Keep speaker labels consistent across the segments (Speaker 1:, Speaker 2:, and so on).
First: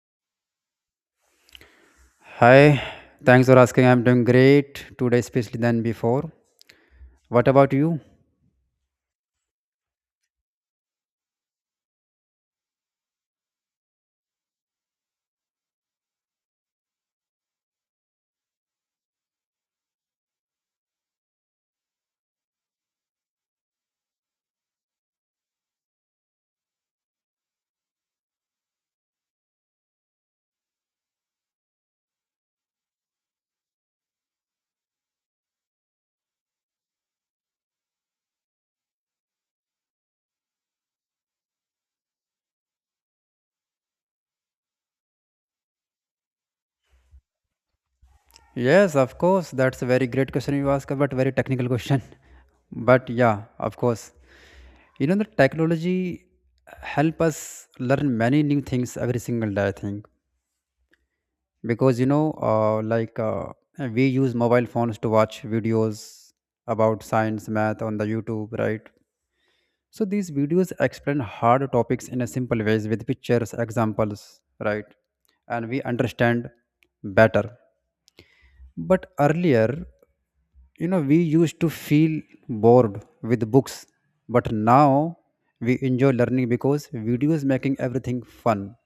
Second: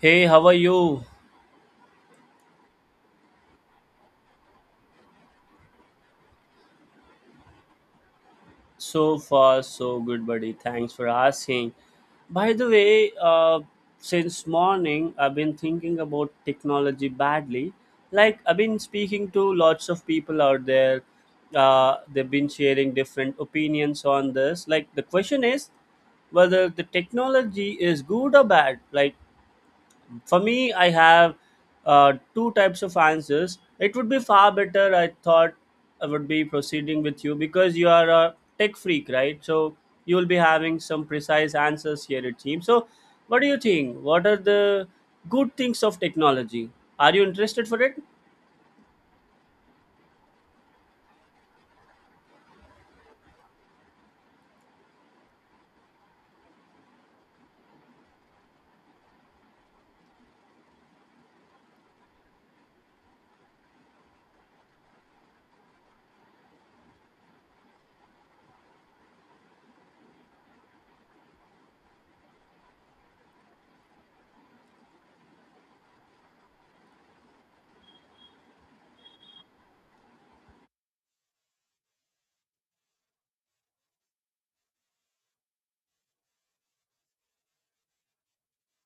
Speaker 1: Hey, how are you?
Speaker 2: Hi, thanks for asking. I'm doing great today, especially than before. What about you?
Speaker 1: So far, so good, buddy. Thanks for asking. By the way, since morning, I've been thinking about technology badly. Like, I've been speaking to lots of people out there. They've been sharing different opinions on this. Like, the question is whether the technology is good or bad. Like, for me, I have two types of answers. It would be far better, I thought, I would be proceeding with you because you are a tech freak, right? So you will be having some precise answers here, it seems. So, what do you think? What are the good things of technology? Are you interested for it?
Speaker 2: Yes, of course. That's a very great question you ask, but very technical question. But yeah, of course. You know, the technology help us learn many new things every single day. I think because you know, like we use mobile phones to watch videos about science, math on the YouTube, right? So these videos explain hard topics in a simple ways with pictures, examples, right? And we understand better. But earlier, we used to feel bored with books, but now we enjoy learning because videos making everything fun.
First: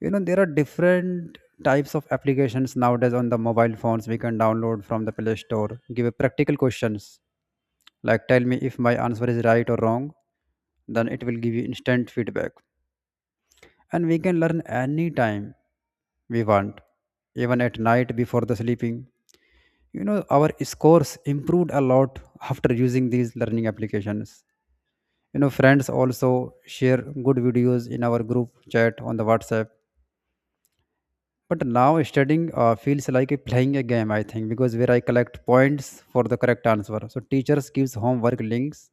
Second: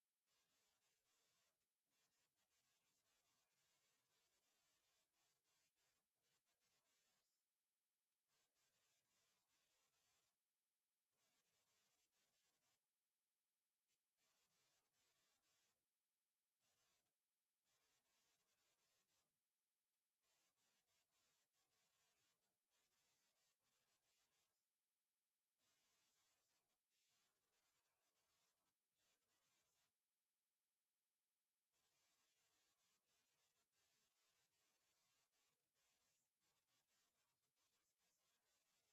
Speaker 2: You know there are different types of applications nowadays on the mobile phones. We can download from the play store, give a practical questions like tell me if my answer is right or wrong, then it will give you instant feedback, and we can learn any time we want, even at night before the sleeping. You know our scores improved a lot after using these learning applications. You know friends also share good videos in our group chat on the WhatsApp. But now studying feels like a playing a game, I think, because where I collect points for the correct answer. So teachers gives homework links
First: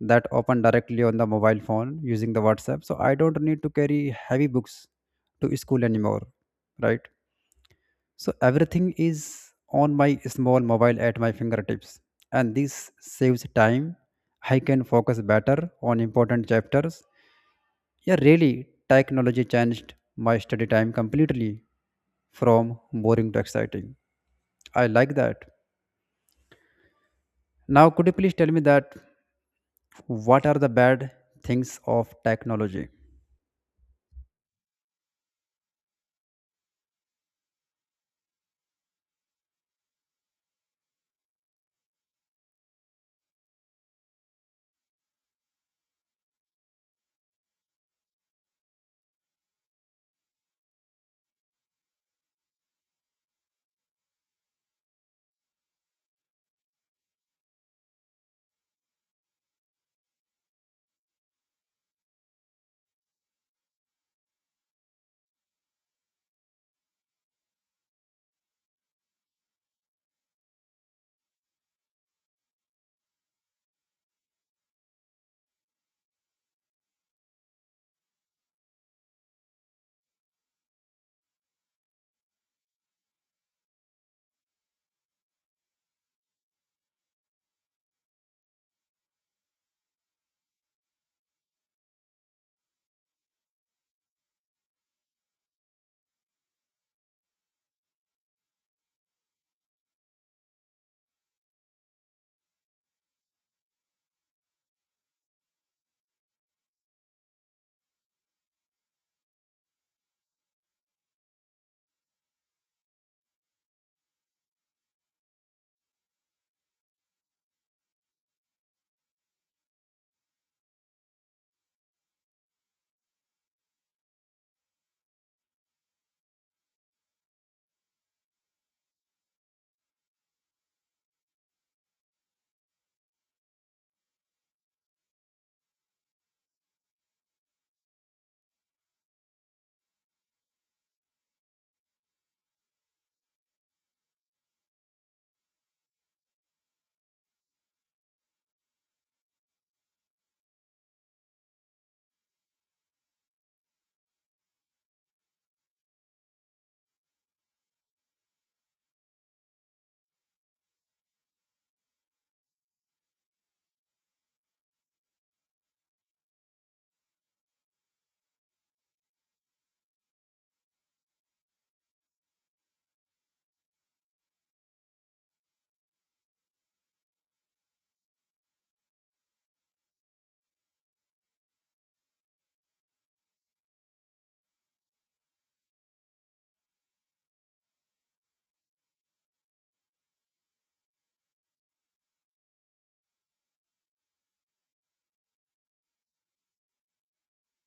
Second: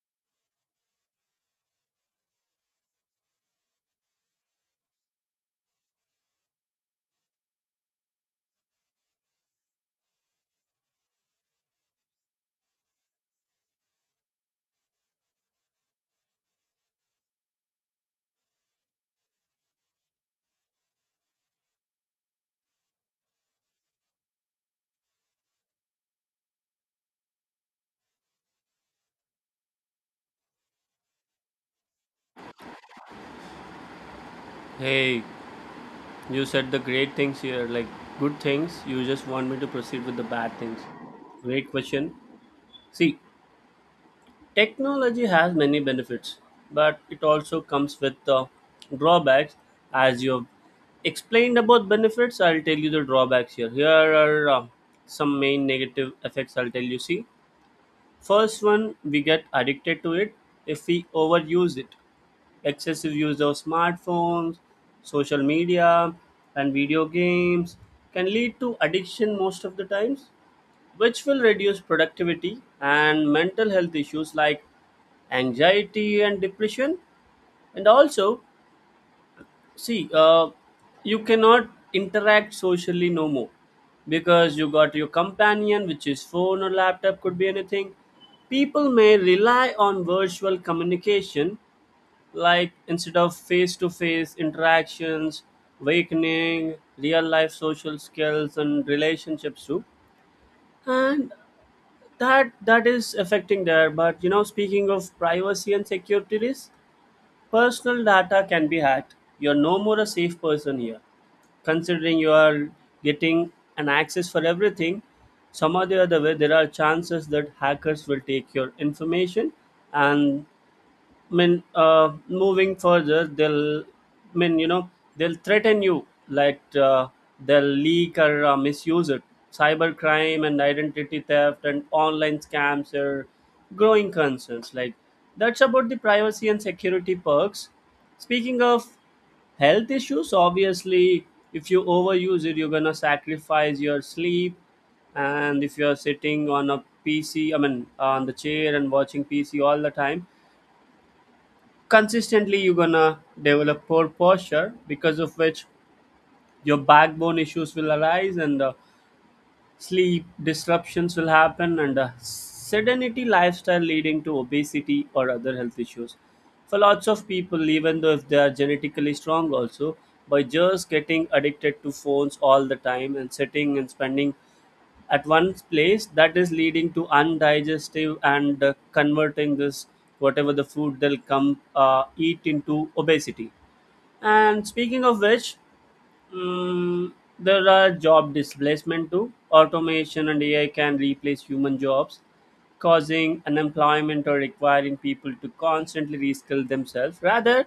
Speaker 2: that open directly on the mobile phone using the WhatsApp. So I don't need to carry heavy books to school anymore, right? So everything is on my small mobile at my fingertips, and this saves time. I can focus better on important chapters. Yeah, really, technology changed my study time completely from boring to exciting. I like that. Now, could you please tell me that what are the bad things of technology?
Speaker 1: Hey, you said the great things here, like good things. You just want me to proceed with the bad things. Great question. See, technology has many benefits, but it also comes with drawbacks. As you've explained about benefits, I'll tell you the drawbacks here. Here are some main negative effects I'll tell you. See, first one, we get addicted to it if we overuse it. Excessive use of smartphones, social media, and video games can lead to addiction most of the times, which will reduce productivity and mental health issues like anxiety and depression. And also, see, you cannot interact socially no more because you got your companion, which is phone or laptop, could be anything. People may rely on virtual communication, like instead of face to face interactions, awakening real life social skills and relationships too. And that is affecting there. But you know, speaking of privacy and security risk, personal data can be hacked. You're no more a safe person here. Considering you are getting an access for everything, some or the other way there are chances that hackers will take your information. And moving further, they'll, mean, you know, they'll threaten you, like, they'll leak or misuse it. Cybercrime and identity theft and online scams are growing concerns. Like, that's about the privacy and security perks. Speaking of health issues, obviously, if you overuse it, you're gonna sacrifice your sleep. And if you're sitting on a PC, I mean, on the chair and watching PC all the time, consistently you're gonna develop poor posture, because of which your backbone issues will arise, and sleep disruptions will happen, and sedentary lifestyle leading to obesity or other health issues for lots of people, even though if they are genetically strong also, by just getting addicted to phones all the time and sitting and spending at one place, that is leading to undigestive and converting this, whatever the food they'll come eat, into obesity. And speaking of which, Mm, there are job displacement too. Automation and AI can replace human jobs, causing unemployment or requiring people to constantly reskill themselves. Rather,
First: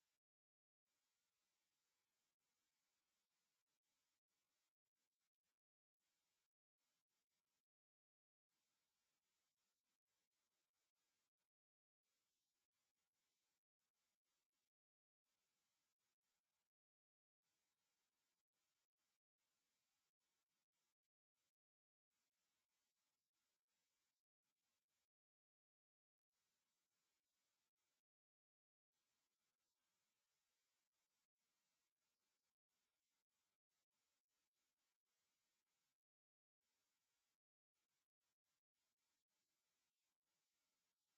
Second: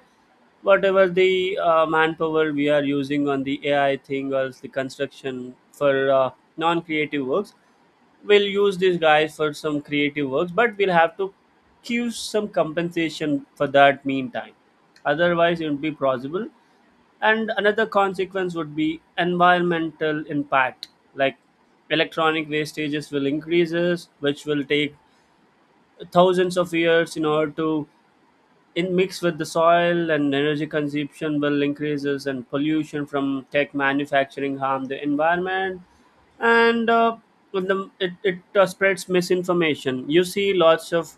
Speaker 1: whatever the manpower we are using on the AI thing or else the construction for non-creative works, we'll use these guys for some creative works, but we'll have to give some compensation for that meantime. Otherwise, it won't be possible. And another consequence would be environmental impact, like electronic wastages will increases, which will take thousands of years in order to in mix with the soil, and energy consumption will increases and pollution from tech manufacturing harm the environment. And with the, it spreads misinformation. You see lots of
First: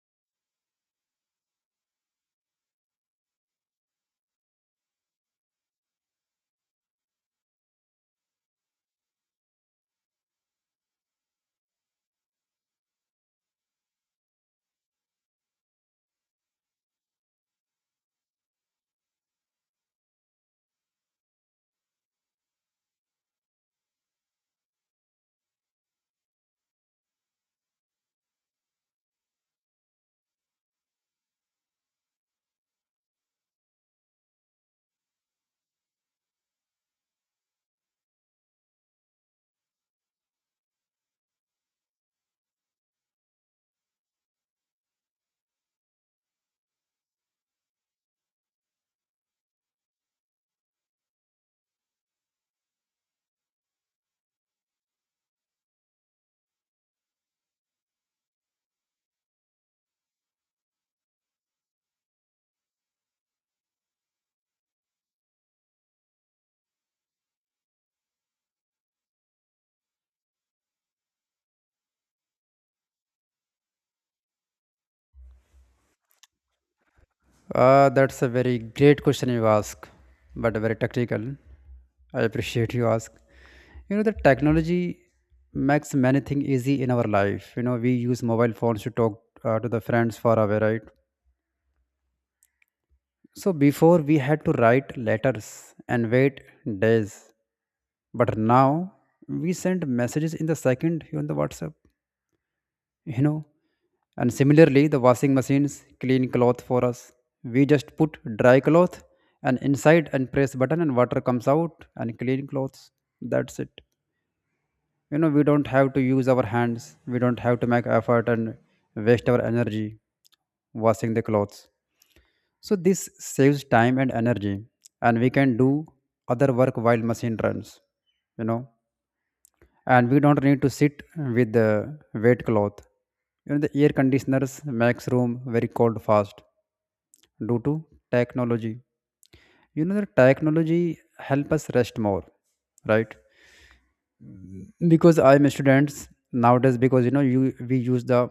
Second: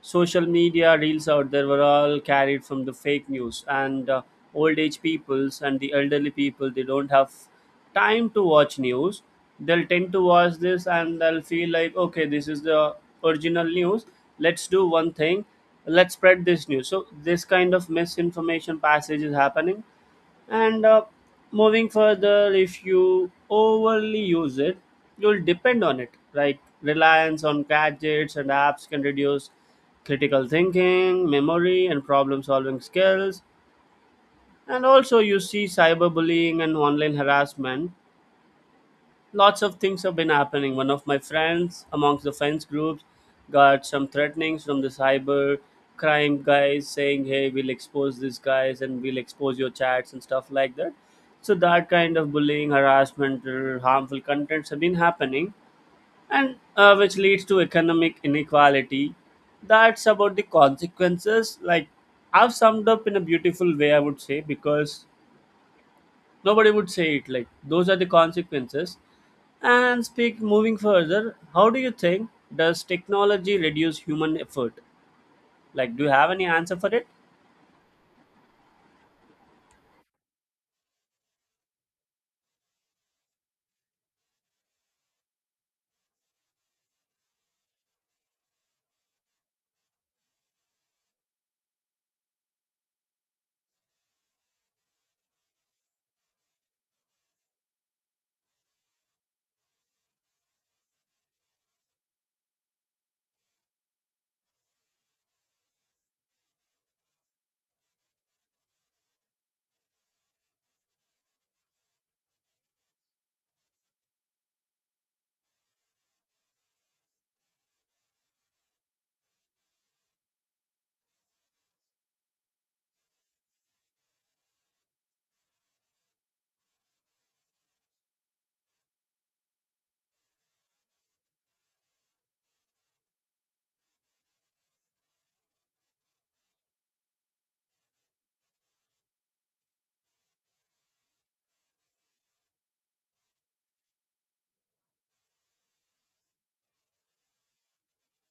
Speaker 1: social media reels out there were all carried from the fake news. And old age peoples and the elderly people, they don't have time to watch news. They'll tend to watch this and they'll feel like, okay, this is the original news, let's do one thing, let's spread this news. So this kind of misinformation passage is happening. And moving further, if you overly use it, you'll depend on it, right? Reliance on gadgets and apps can reduce critical thinking, memory, and problem solving skills. And also, you see, cyberbullying and online harassment, lots of things have been happening. One of my friends amongst the fence groups got some threatenings from the cyber crime guys, saying, "Hey, we'll expose these guys and we'll expose your chats and stuff like that." So that kind of bullying, harassment, or harmful contents have been happening, and which leads to economic inequality. That's about the consequences. Like, I've summed up in a beautiful way, I would say, because nobody would say it. Like, those are the consequences. And speak moving further, how do you think does technology reduce human effort? Like, do you have any answer for it?
Speaker 2: That's a very great question you ask, but very tactical. I appreciate you ask. You know, the technology makes many things easy in our life. You know, we use mobile phones to talk to the friends far away, right? So before we had to write letters and wait days, but now we send messages in the second on the WhatsApp, you know. And similarly, the washing machines clean cloth for us. We just put dry cloth and inside and press button and water comes out and clean clothes. That's it. You know, we don't have to use our hands. We don't have to make effort and waste our energy washing the clothes. So this saves time and energy, and we can do other work while machine runs, you know. And we don't need to sit with the wet cloth. You know, the air conditioners makes room very cold fast due to technology. You know, the technology help us rest more, right? Because I'm students nowadays. Because you know, you we use the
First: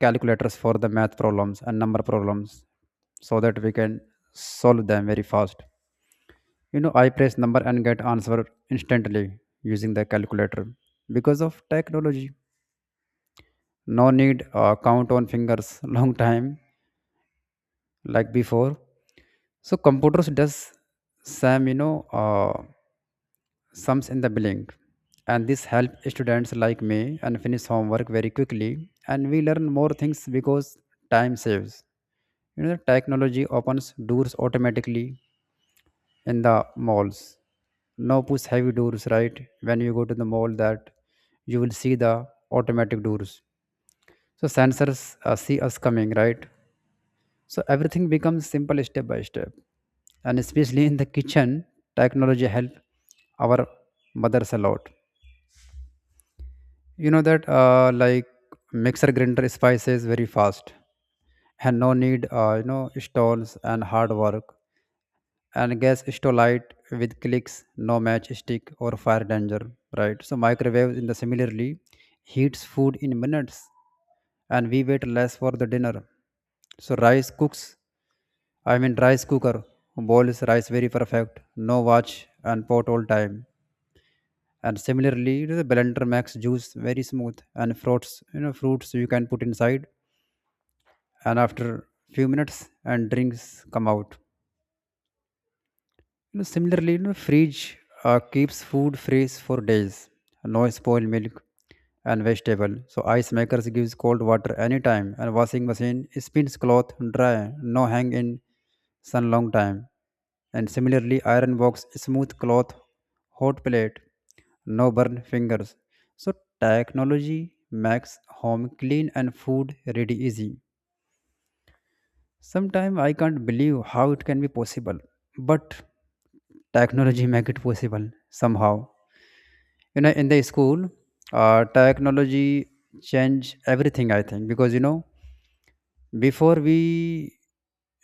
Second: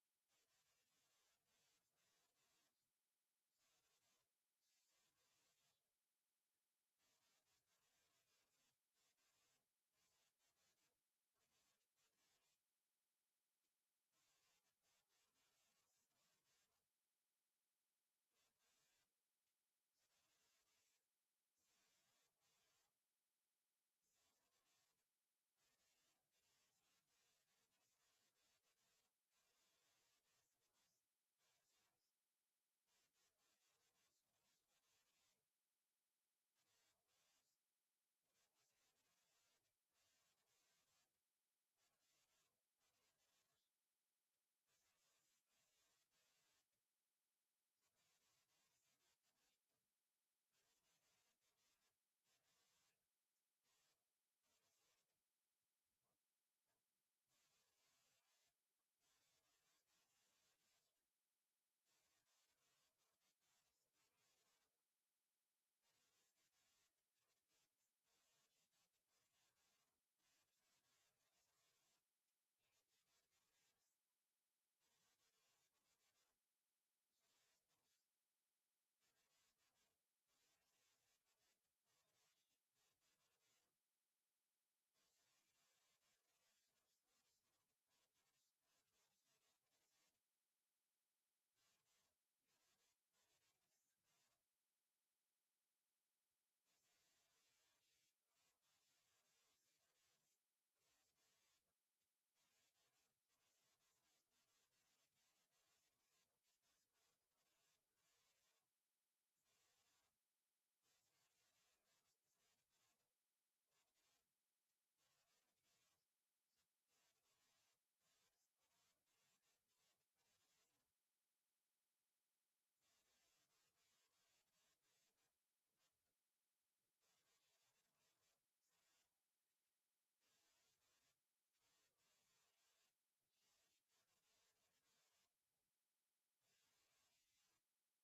Speaker 2: calculators for the math problems and number problems, so that we can solve them very fast. You know I press number and get answer instantly using the calculator because of technology. No need count on fingers long time like before. So computers does some uh, sums in the blink, and this help students like me and finish homework very quickly, and we learn more things because time saves. You know the technology opens doors automatically in the malls. No push heavy doors, right? When you go to the mall, that you will see the automatic doors. So sensors see us coming, right? So everything becomes simple step by step, and especially in the kitchen, technology help our mothers a lot. You know that like mixer grinder spices very fast, and no need stalls and hard work, and gas stove light with clicks, no match stick or fire danger, right? So microwave in the similarly heats food in minutes and we wait less for the dinner. So rice cooks, I mean rice cooker boils rice very perfect, no watch and pot all time. And similarly, you know, the blender makes juice very smooth and fruits, you know, fruits you can put inside and after few minutes and drinks come out. You know, similarly, you know, fridge keeps food fresh for days. No spoiled milk and vegetable. So ice makers gives cold water anytime, and washing machine spins cloth dry. No hang in sun long time. And similarly, iron box smooth cloth, hot plate, no burn fingers. So technology makes home clean and food ready easy. Sometimes I can't believe how it can be possible, but technology make it possible somehow. You know, in the school, technology change everything. I think because you know before we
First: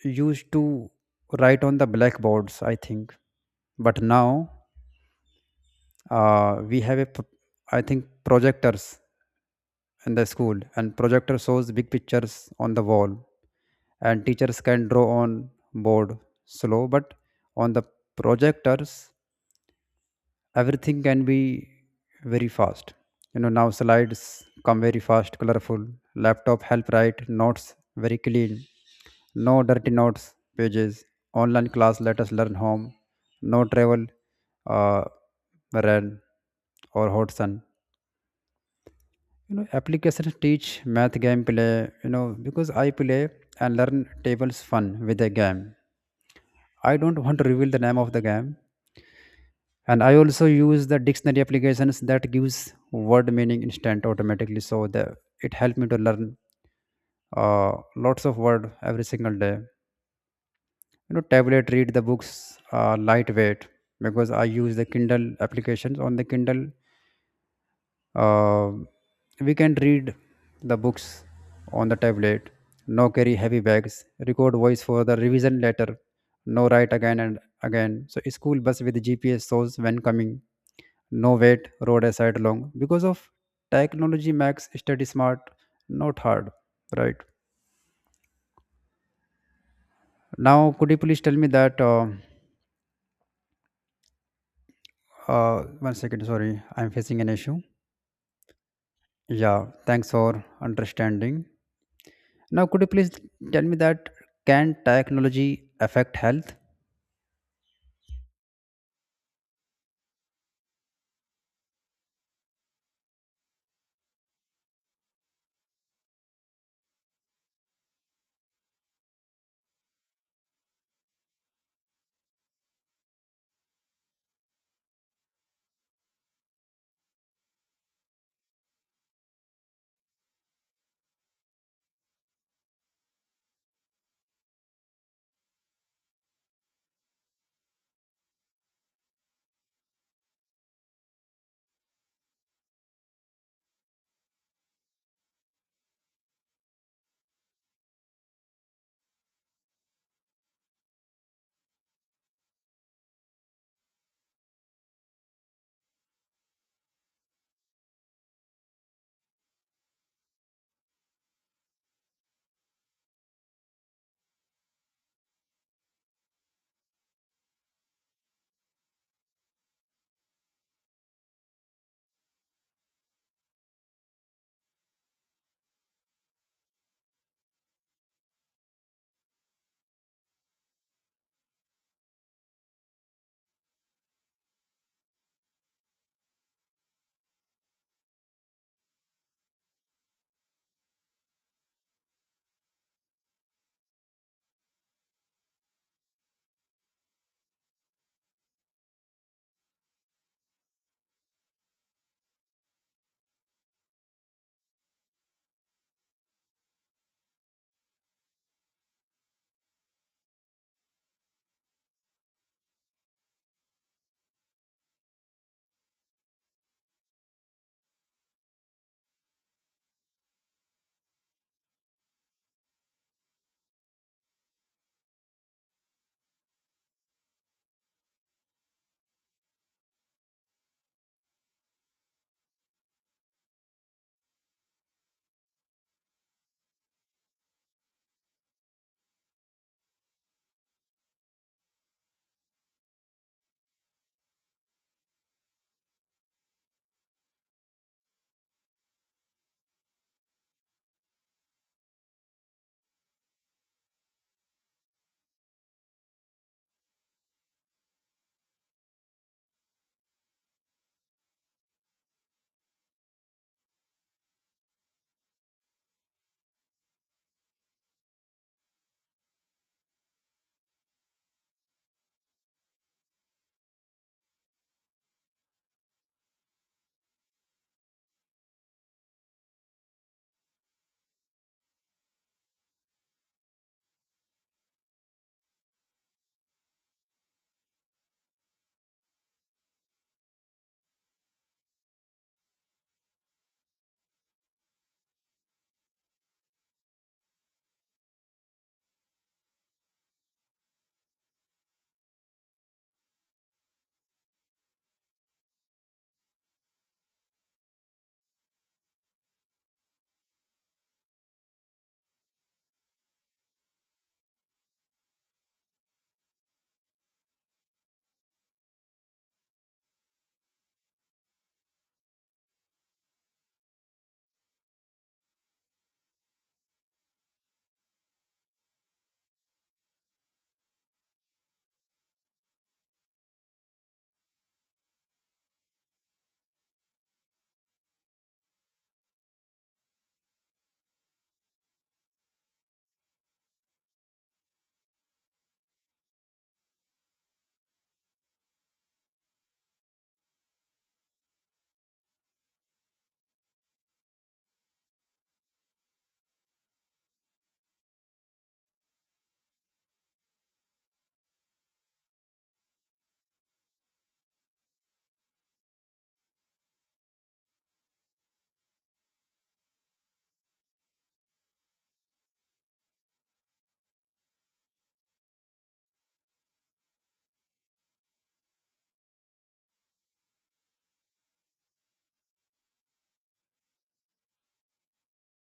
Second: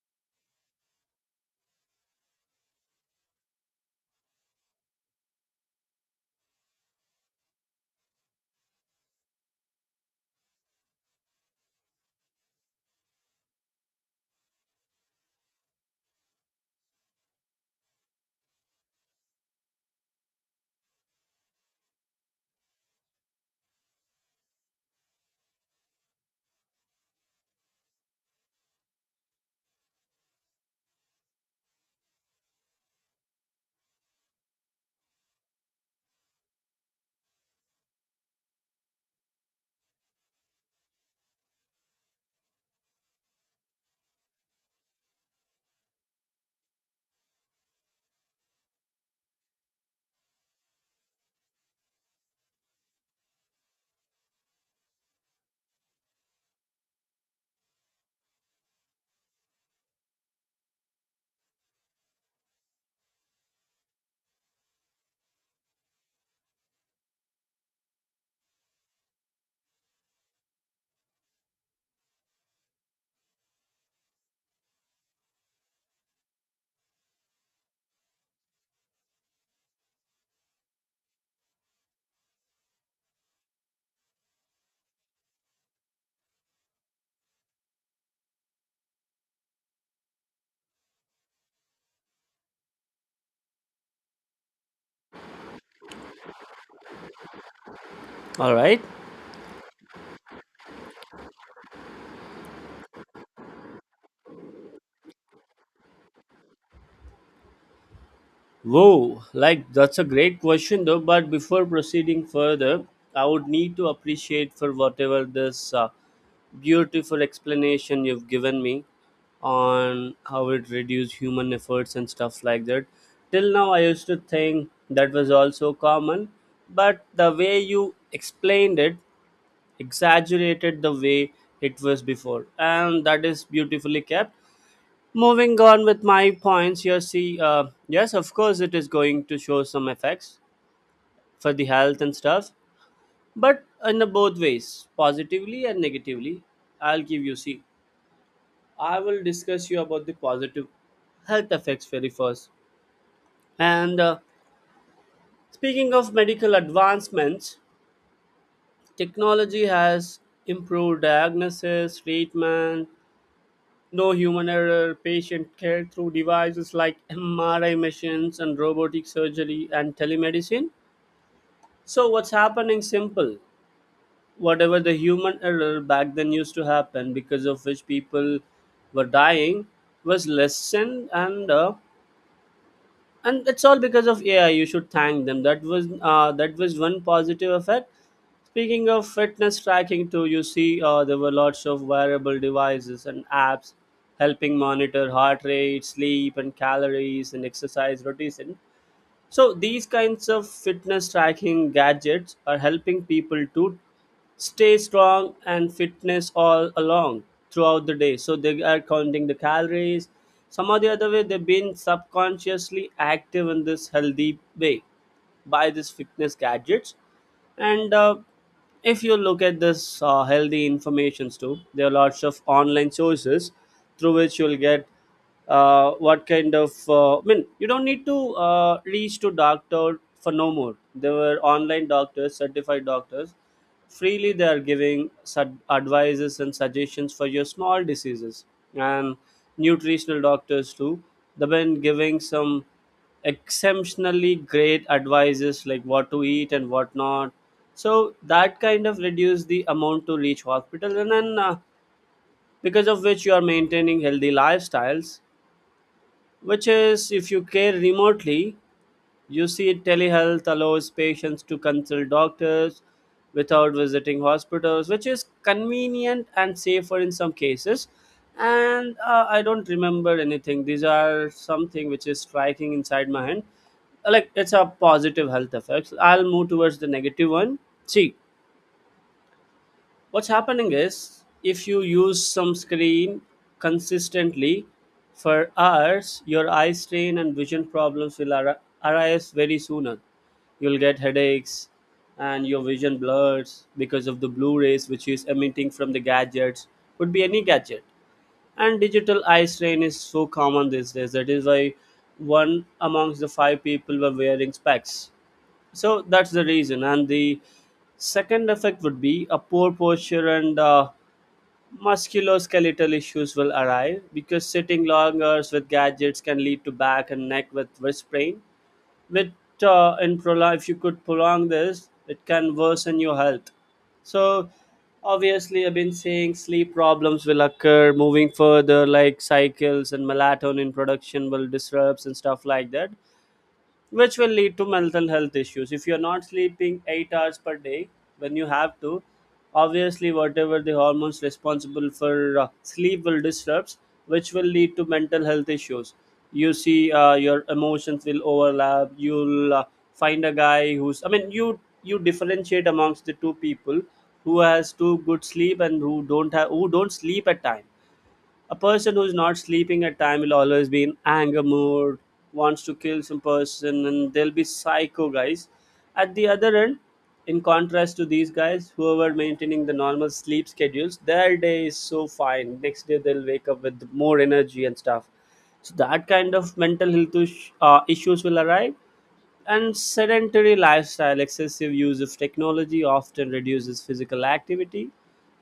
Speaker 2: used to write on the blackboards. I think, but now we have a, pro- I think projectors in the school, and projector shows big pictures on the wall, and teachers can draw on board slow, but on the projectors everything can be very fast. You know now slides come very fast colorful. Laptop help write notes very clean, no dirty notes pages. Online class let us learn home, no travel, uh, rain or hot sun. You know applications teach math game play. You know because I play and learn tables fun with a game. I don't want to reveal the name of the game. And I also use the dictionary applications that gives word meaning instant automatically, so the it helped me to learn uh, lots of word every single day. You know tablet read the books, lightweight because I use the Kindle applications on the Kindle. Uh, we can read the books on the tablet, no carry heavy bags, record voice for the revision letter, no write again and again. So school bus with GPS shows when coming, no wait, road aside long. Because of technology makes study smart, not hard, right? Now, could you please tell me that? One second, sorry, I'm facing an issue.
Speaker 1: All right.
Speaker 2: Yeah, thanks for understanding. Now, could you please tell me that can technology affect health?
Speaker 1: Whoa, like that's a great question though. But before proceeding further, I would need to appreciate for whatever this beautiful explanation you've given me on how it reduced human efforts and stuff like that. Till now, I used to think that was also common, but the way you explained it exaggerated the way it was before, and that is beautifully kept. Moving on with my points, you see, yes, of course, it is going to show some effects for the health and stuff, but in the both ways, positively and negatively. I'll give you, see. I will discuss you about the positive health effects very first. And speaking of medical advancements, technology has improved diagnosis, treatment, no human error, patient care through devices like MRI machines and robotic surgery and telemedicine. So, what's happening? Simple. Whatever the human error back then used to happen, because of which people were dying, was lessened, and and that's all because of AI. You should thank them. That was one positive effect. Speaking of fitness tracking, too, you see there were lots of wearable devices and apps helping monitor heart rate, sleep, and calories and exercise routines. So these kinds of fitness tracking gadgets are helping people to stay strong and fitness all along throughout the day. So they are counting the calories. Some or the other way, they've been subconsciously active in this healthy way by these fitness gadgets. And if you look at this healthy informations too, there are lots of online sources through which you'll get what kind of. I mean, you don't need to reach to doctor for no more. There were online doctors, certified doctors, freely they are giving advices and suggestions for your small diseases and nutritional doctors too. They've been giving some exceptionally great advices like what to eat and what not. So that kind of reduce the amount to reach hospital, and then, because of which you are maintaining healthy lifestyles, which is if you care remotely, you see, telehealth allows patients to consult doctors without visiting hospitals, which is convenient and safer in some cases. And I don't remember anything. These are something which is striking inside my head. Like, it's a positive health effects. I'll move towards the negative one. See, what's happening is if you use some screen consistently for hours, your eye strain and vision problems will arise very sooner. You'll get headaches and your vision blurs because of the blue rays which is emitting from the gadgets, could be any gadget. And digital eye strain is so common these days. That is why one amongst the five people were wearing specs. So that's the reason. And the second effect would be a poor posture, and musculoskeletal issues will arrive, because sitting long hours with gadgets can lead to back and neck with wrist sprain. With in prolong, if you could prolong this, it can worsen your health. So obviously, I've been saying sleep problems will occur moving further, like cycles and melatonin production will disrupts and stuff like that, which will lead to mental health issues. If you're not sleeping 8 hours per day when you have to, obviously whatever the hormones responsible for sleep will disrupts, which will lead to mental health issues. You see, your emotions will overlap. You'll find a guy who's. I mean, you differentiate amongst the two people who has too good sleep and who don't have, who don't sleep at time. A person who is not sleeping at time will always be in anger mood, wants to kill some person, and they'll be psycho guys. At the other end, in contrast to these guys, who are maintaining the normal sleep schedules, their day is so fine. Next day they'll wake up with more energy and stuff. So that kind of mental health issues will arrive. And sedentary lifestyle, excessive use of technology often reduces physical activity,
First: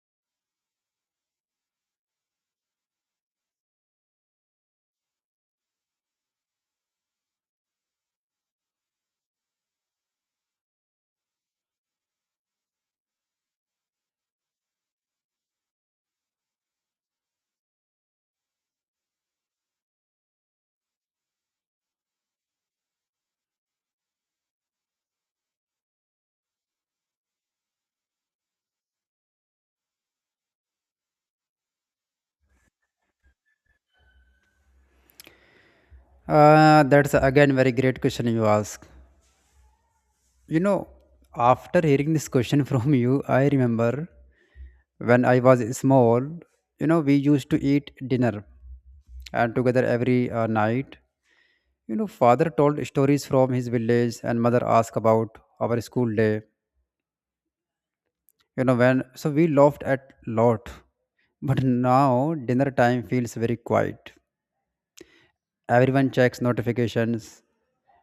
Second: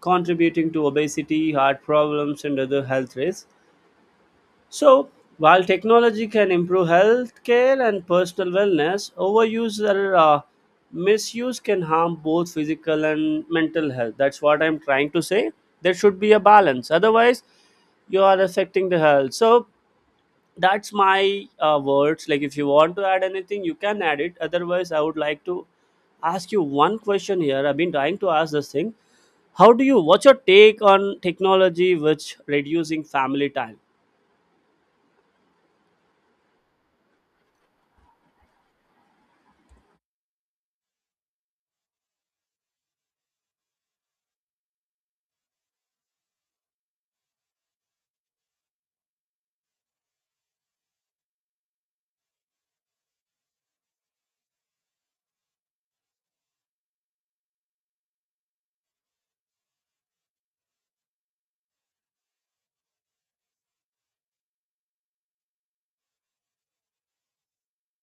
Speaker 1: contributing to obesity, heart problems, and other health risks. So, while technology can improve health care and personal wellness, overuse or misuse can harm both physical and mental health. That's what I'm trying to say. There should be a balance. Otherwise, you are affecting the health. So, that's my words. Like, if you want to add anything you can add it, otherwise I would like to ask you one question here. I've been trying to ask this thing. How do you, what's your take on technology which reducing family time?
Speaker 2: That's again very great question you ask. You know, after hearing this question from you, I remember when I was small. You know, we used to eat dinner and together every night. You know, father told stories from his village, and mother asked about our school day. You know, when so we laughed at lot, but now dinner time feels very quiet. Everyone checks notifications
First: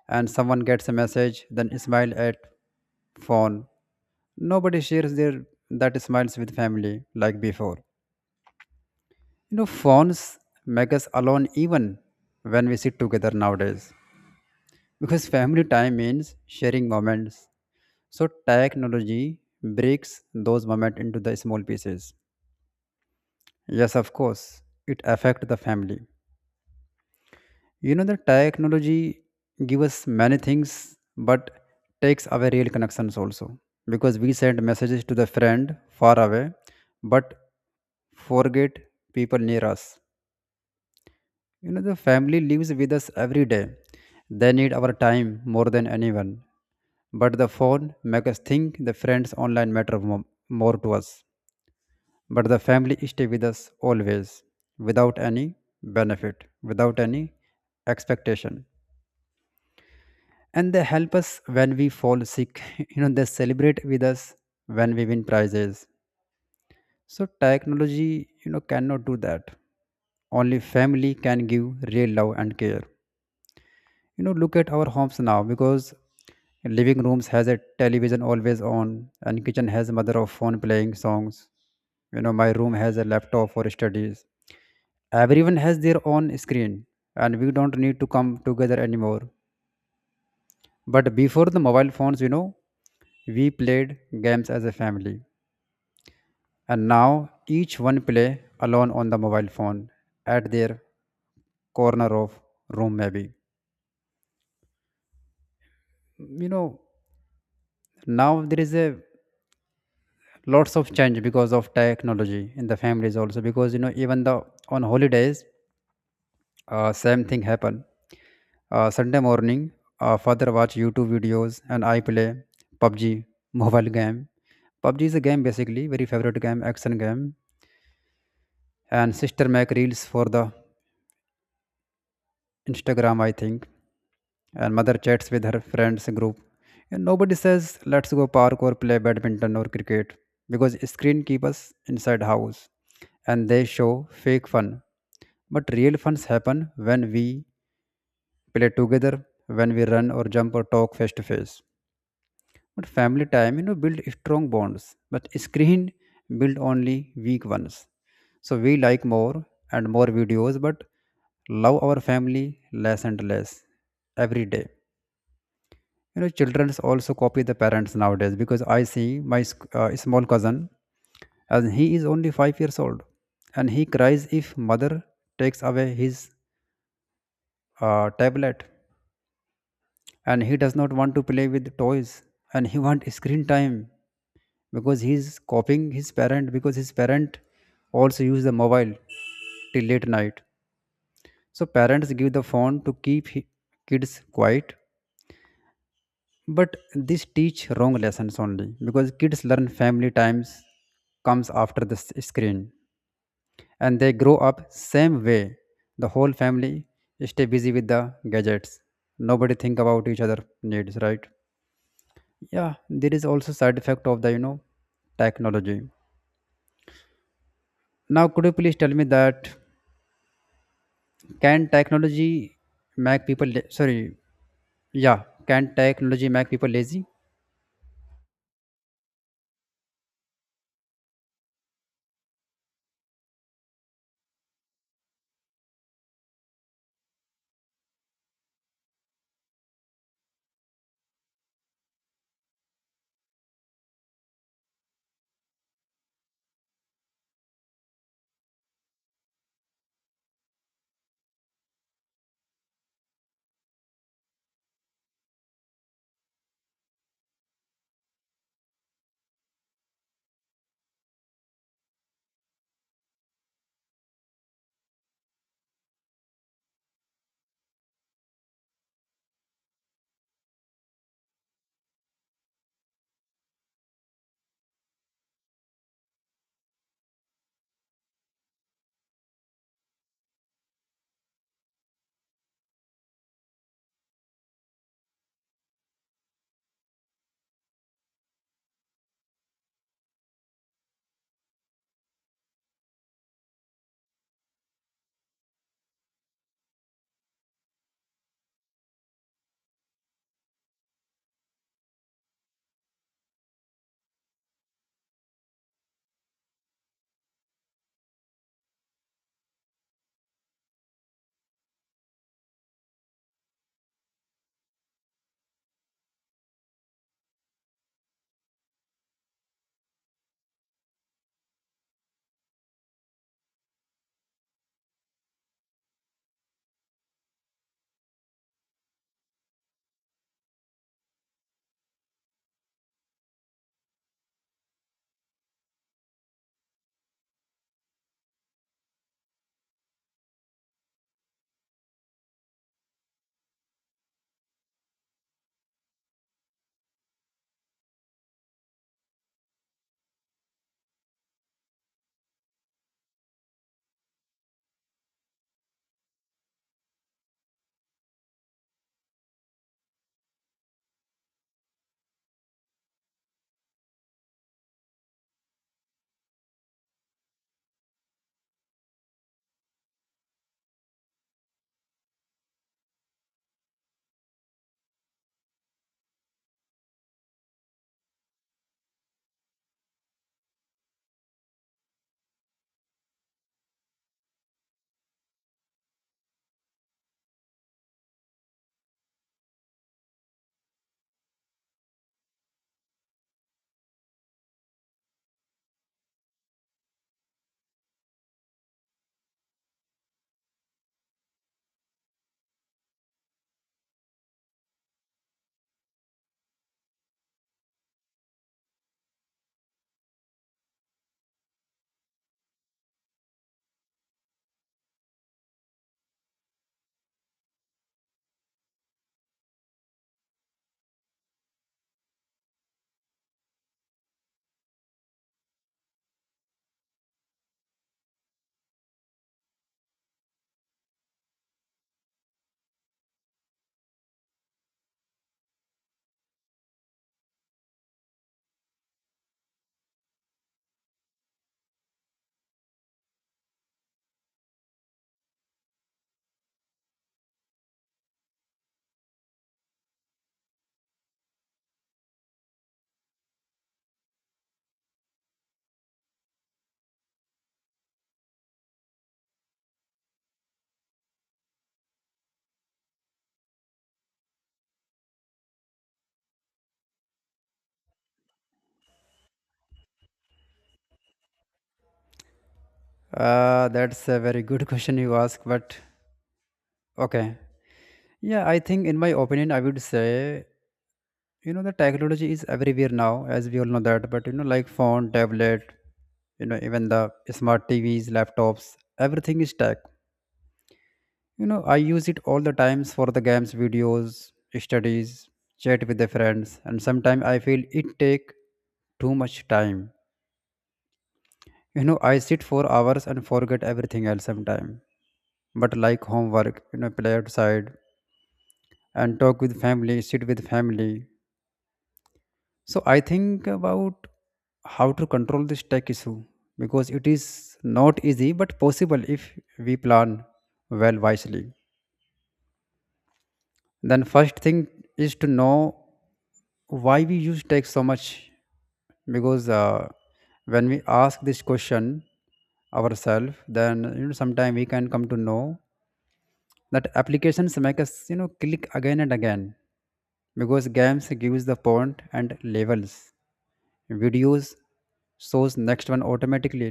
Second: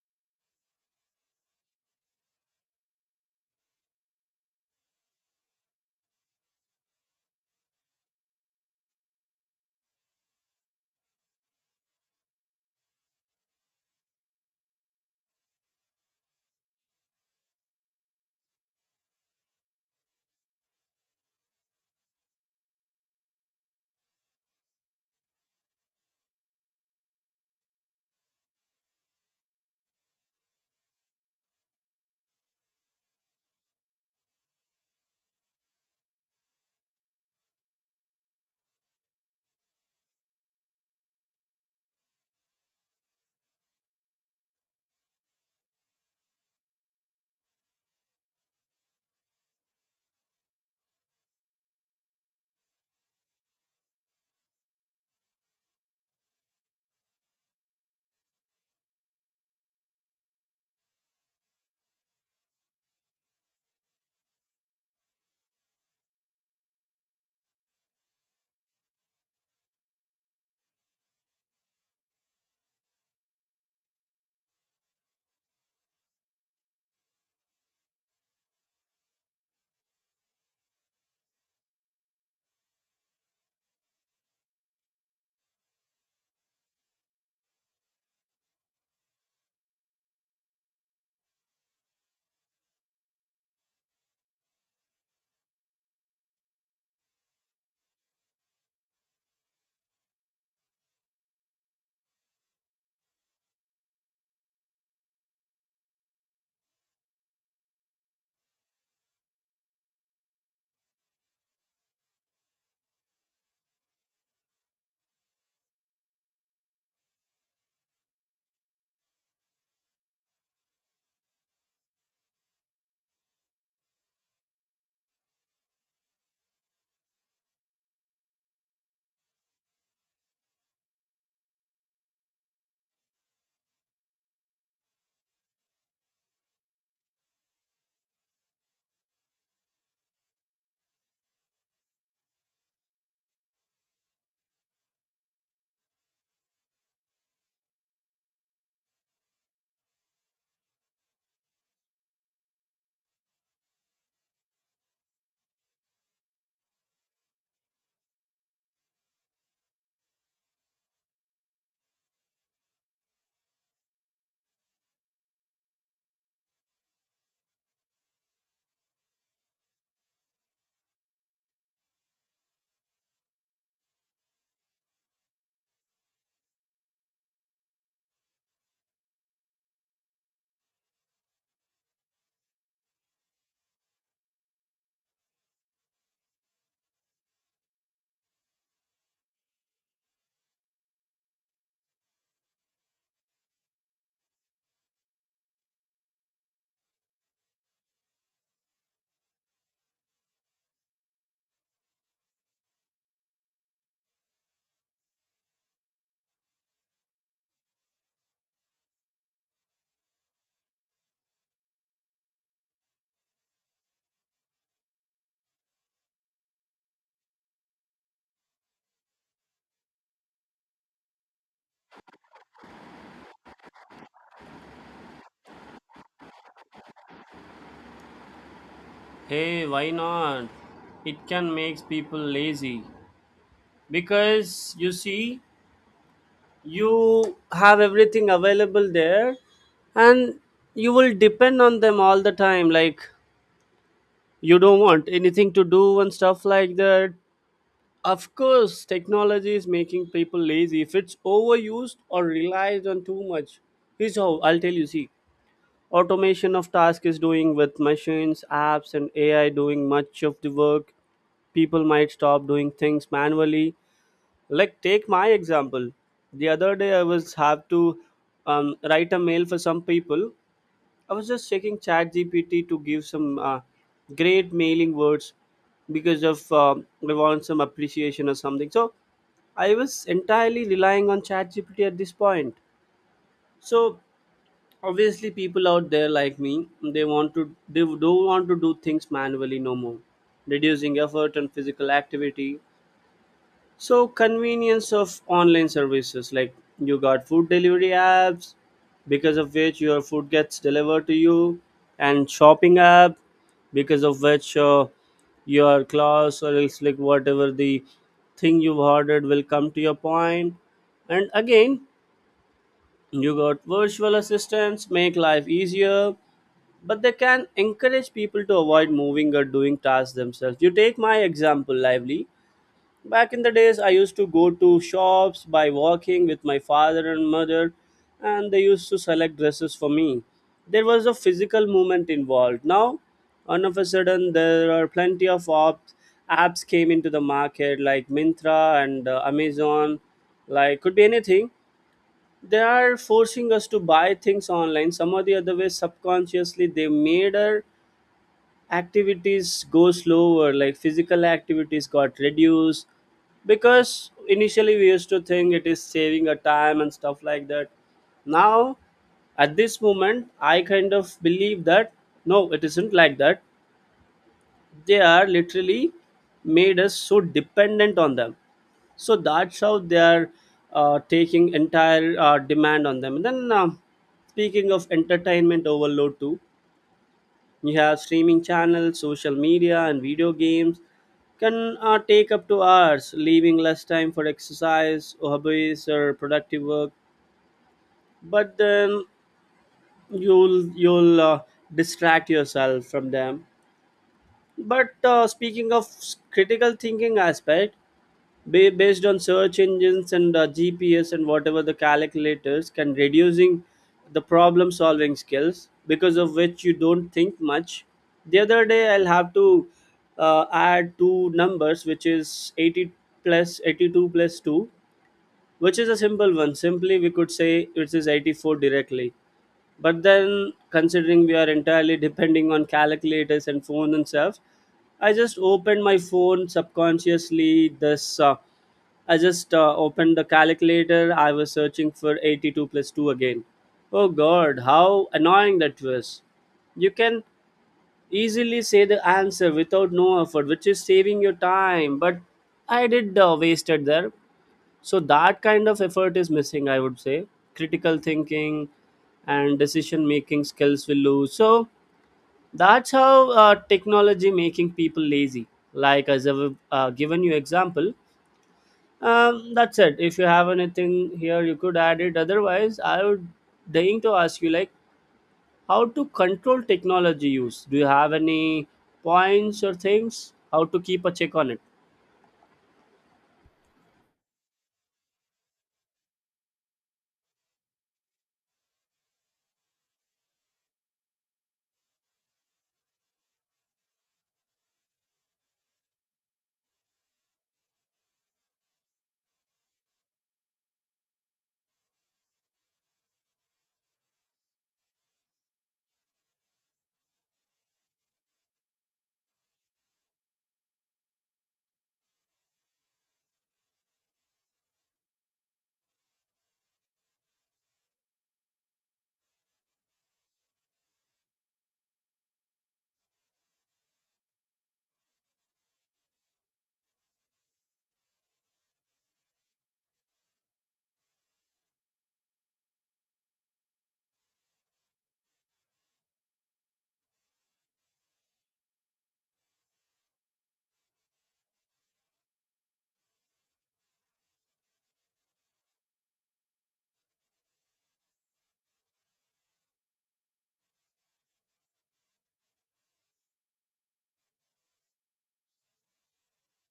Speaker 2: and someone gets a message, then smile at phone. Nobody shares their that smiles with family like before. You know, phones make us alone even when we sit together nowadays. Because family time means sharing moments. So technology breaks those moments into the small pieces. Yes, of course, it affects the family. You know, the technology give us many things, but takes away real connections also. Because we send messages to the friend far away, but forget people near us. You know, the family lives with us every day. They need our time more than anyone. But the phone makes us think the friends online matter more to us. But the family stay with us always without any benefit, without any expectation, and they help us when we fall sick. you know they celebrate with us when we win prizes. So technology, you know, cannot do that. Only family can give real love and care. You know, look at our homes now, because living rooms has a television always on, and kitchen has mother of phone playing songs. You know, my room has a laptop for studies. Everyone has their own screen and we don't need to come together anymore. But before the mobile phones, you know, we played games as a family. And now each one play alone on the mobile phone at their corner of room maybe. You know, now there is a lots of change because of technology in the families also. Because you know even the on holidays same thing happen. Sunday morning, father watch YouTube videos and I play PUBG mobile game. PUBG is a game basically, very favorite game, action game. And sister make reels for the Instagram I think. And mother chats with her friends group. And nobody says let's go park or play badminton or cricket because screen keep us inside house. And they show fake fun, but real funs happen when we play together, when we run or jump or talk face to face. But family time build strong bonds, but screen build only weak ones. So we like more and more videos but love our family less and less every day. You know children also copy the parents nowadays because I see my small cousin, and he is only 5 years old. And he cries if mother takes away his tablet, and he does not want to play with toys, and he want screen time because he is copying his parent, because his parent also use the mobile till late night. So parents give the phone to keep kids quiet. But this teach wrong lessons only because kids learn family times comes after the screen, and they grow up same way. The whole family stay busy with the gadgets. Nobody think about each other needs, right? Yeah, there is also side effect of the technology. Now, could you please tell me that can technology make people sorry? Yeah, can technology make people lazy?
Speaker 1: Hey, why not? It can make people lazy because, you see, you have everything available there and you will depend on them all the time. Like, you don't want anything to do and stuff like that. Of course, technology is making people lazy if it's overused or relied on too much. Here's how I'll tell you, see, automation of task is doing with machines, apps, and AI doing much of the work. People might stop doing things manually. Like, take my example. The other day, I was have to write a mail for some people. I was just checking ChatGPT to give some great mailing words because of I want some appreciation or something. So I was entirely relying on ChatGPT at this point. So obviously, people out there like me, they don't want to do things manually no more, reducing effort and physical activity. So convenience of online services, like you got food delivery apps because of which your food gets delivered to you, and shopping app because of which your clothes or else, like whatever the thing you've ordered will come to your point. And again, you got virtual assistants make life easier, but they can encourage people to avoid moving or doing tasks themselves. You take my example lively. Back in the days, I used to go to shops by walking with my father and mother, and they used to select dresses for me. There was a physical movement involved. Now, all of a sudden, there are plenty of apps, apps came into the market like Mintra and Amazon, like could be anything. They are forcing us to buy things online. Some or the other way, subconsciously, they made our activities go slower, like physical activities got reduced because initially we used to think it is saving a time and stuff like that. Now, at this moment I kind of believe that no, it isn't like that. They are literally made us so dependent on them. So that's how they are taking entire demand on them. And then speaking of entertainment overload too, you have streaming channels, social media, and video games can take up to hours, leaving less time for exercise, hobbies, or productive work. But then you'll distract yourself from them. But speaking of critical thinking aspect, based on search engines and GPS and whatever the calculators can reducing the problem solving skills because of which you don't think much. The other day I'll have to add two numbers which is 80 plus 82 plus 2, which is a simple one. Simply we could say it is 84 directly, but then considering we are entirely depending on calculators and phone and stuff, I just opened my phone subconsciously. This I just opened the calculator. I was searching for 82 plus 2 again. Oh god, how annoying that was. You can easily say the answer without no effort, which is saving your time. But I did wasted there. So that kind of effort is missing, I would say. Critical thinking and decision making skills will lose. So that's how technology making people lazy. Like as I've given you example, that's it. If you have anything here, you could add it. Otherwise, I would dying to ask you like how to control technology use. Do you have any points or things? How to keep a check on it?
Speaker 2: That's a very good question you ask. But okay, yeah, I think in my opinion, I would say, you know, the technology is everywhere now, as we all know that. But you know, like phone, tablet, you know, even the smart TVs, laptops, everything is tech. You know, I use it all the times for the games, videos, studies, chat with the friends, and sometimes I feel it take too much time. You know, I sit for hours and forget everything else sometimes. But like homework, you know, play outside and talk with family, sit with family. So I think about how to control this tech issue, because it is not easy but possible if we plan well wisely. Then first thing is to know why we use tech so much. Because when we ask this question ourselves, then you know sometime we can come to know that applications make us, you know, click again and again. Because games gives the point and levels, videos shows next one automatically,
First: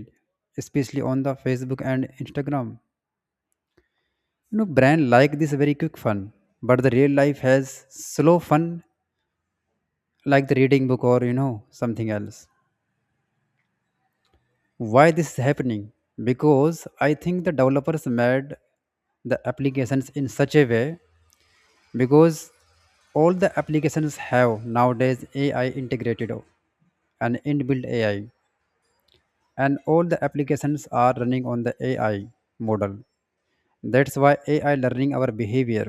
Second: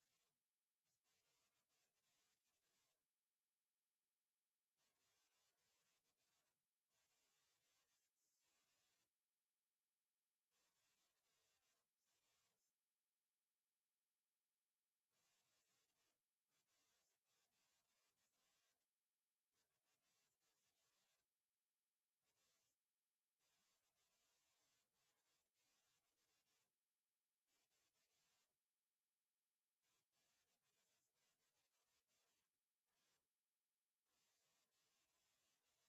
Speaker 2: especially on the Facebook and Instagram. You know brand like this very quick fun, but the real life has slow fun, like the reading book or you know something else. Why this is happening? Because I think the developers made the applications in such a way, because all the applications have nowadays AI integrated and inbuilt AI, and all the applications are running on the AI model. That's why AI learning our behavior,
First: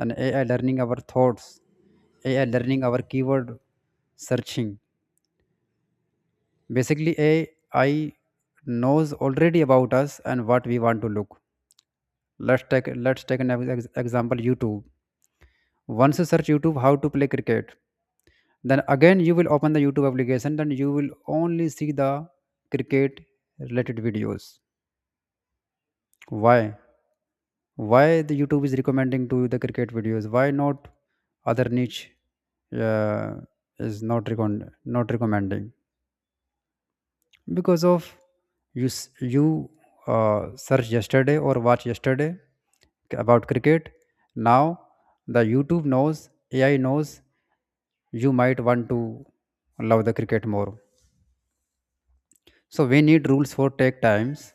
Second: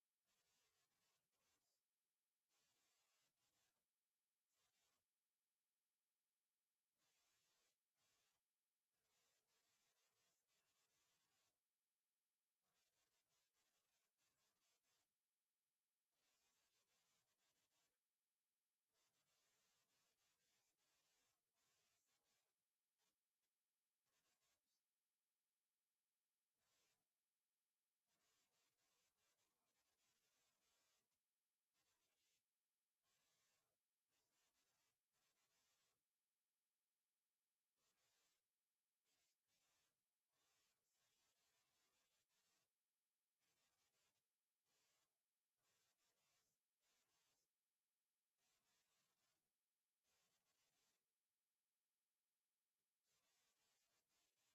Speaker 2: and AI learning our thoughts, AI learning our keyword searching. Basically, AI knows already about us and what we want to look. Let's take an example, YouTube. Once you search YouTube how to play cricket, then again you will open the YouTube application, then you will only see the cricket related videos. Why? Why the YouTube is recommending to you the cricket videos? Why not other niche uh, is not recommending? Because of you search yesterday or watch yesterday about cricket. Now the YouTube knows, AI knows, you might want to love the cricket more. So we need rules for take times,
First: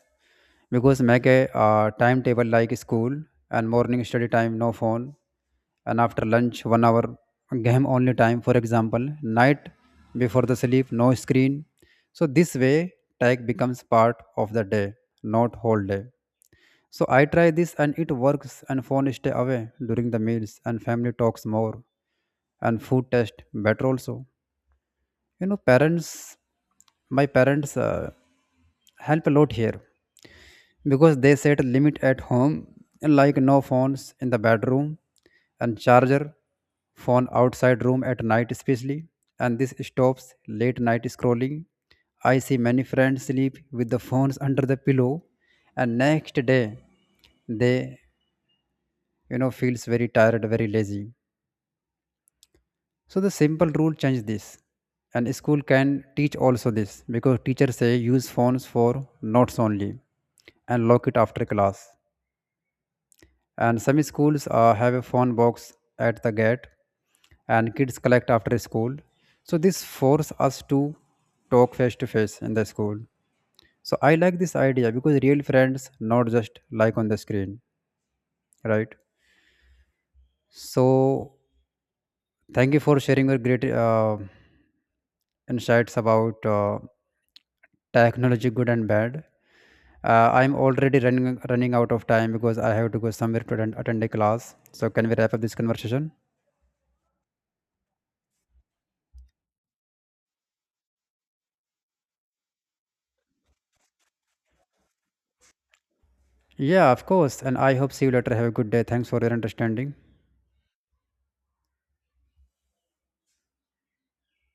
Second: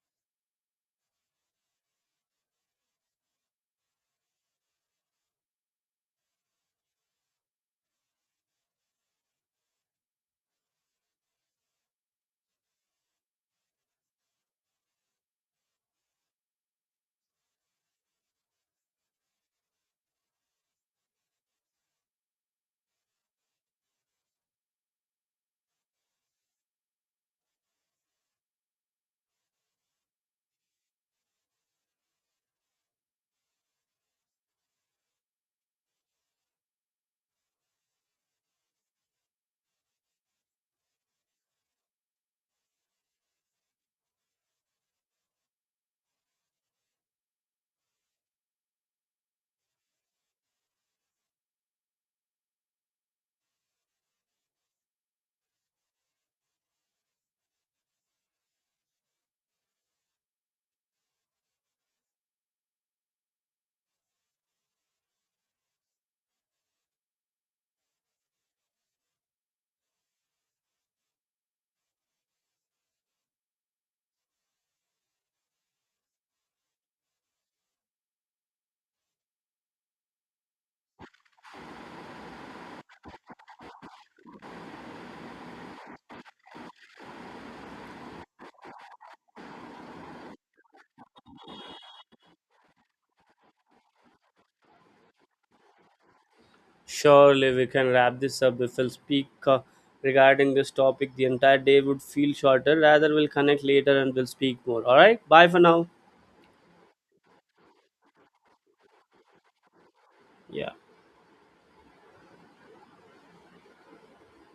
Speaker 2: because make a timetable like school. And morning study time, no phone. And after lunch 1 hour game only time, for example. Night before the sleep, no screen. So this way, tag becomes part of the day, not whole day. So I try this and it works, and phone stay away during the meals and family talks more, and food taste better also. You know parents, my parents help a lot here because they set a limit at home, like no phones in the bedroom, and charger phone outside room at night especially. And this stops late night scrolling. I see many friends sleep with the phones under the pillow, and next day they, you know, feels very tired, very lazy. So the simple rule change this. And school can teach also this because teachers say use phones for notes only and lock it after class. And some schools have a phone box at the gate and kids collect after school. So this force us to talk face to face in the school. So I like this idea because real friends not just like on the screen, right? So thank you for sharing your great insights about technology, good and bad. I'm already running out of time because I have to go somewhere to attend, attend a class. So can we wrap up this conversation?
Speaker 1: Surely we can wrap this up. If we'll speak regarding this topic, the entire day would feel shorter. Rather, we'll connect later and we'll speak more. All right. Bye for now.
Speaker 2: Yeah, of course, and I hope see you later. Have a good day. Thanks for your understanding.
Speaker 1: Yeah.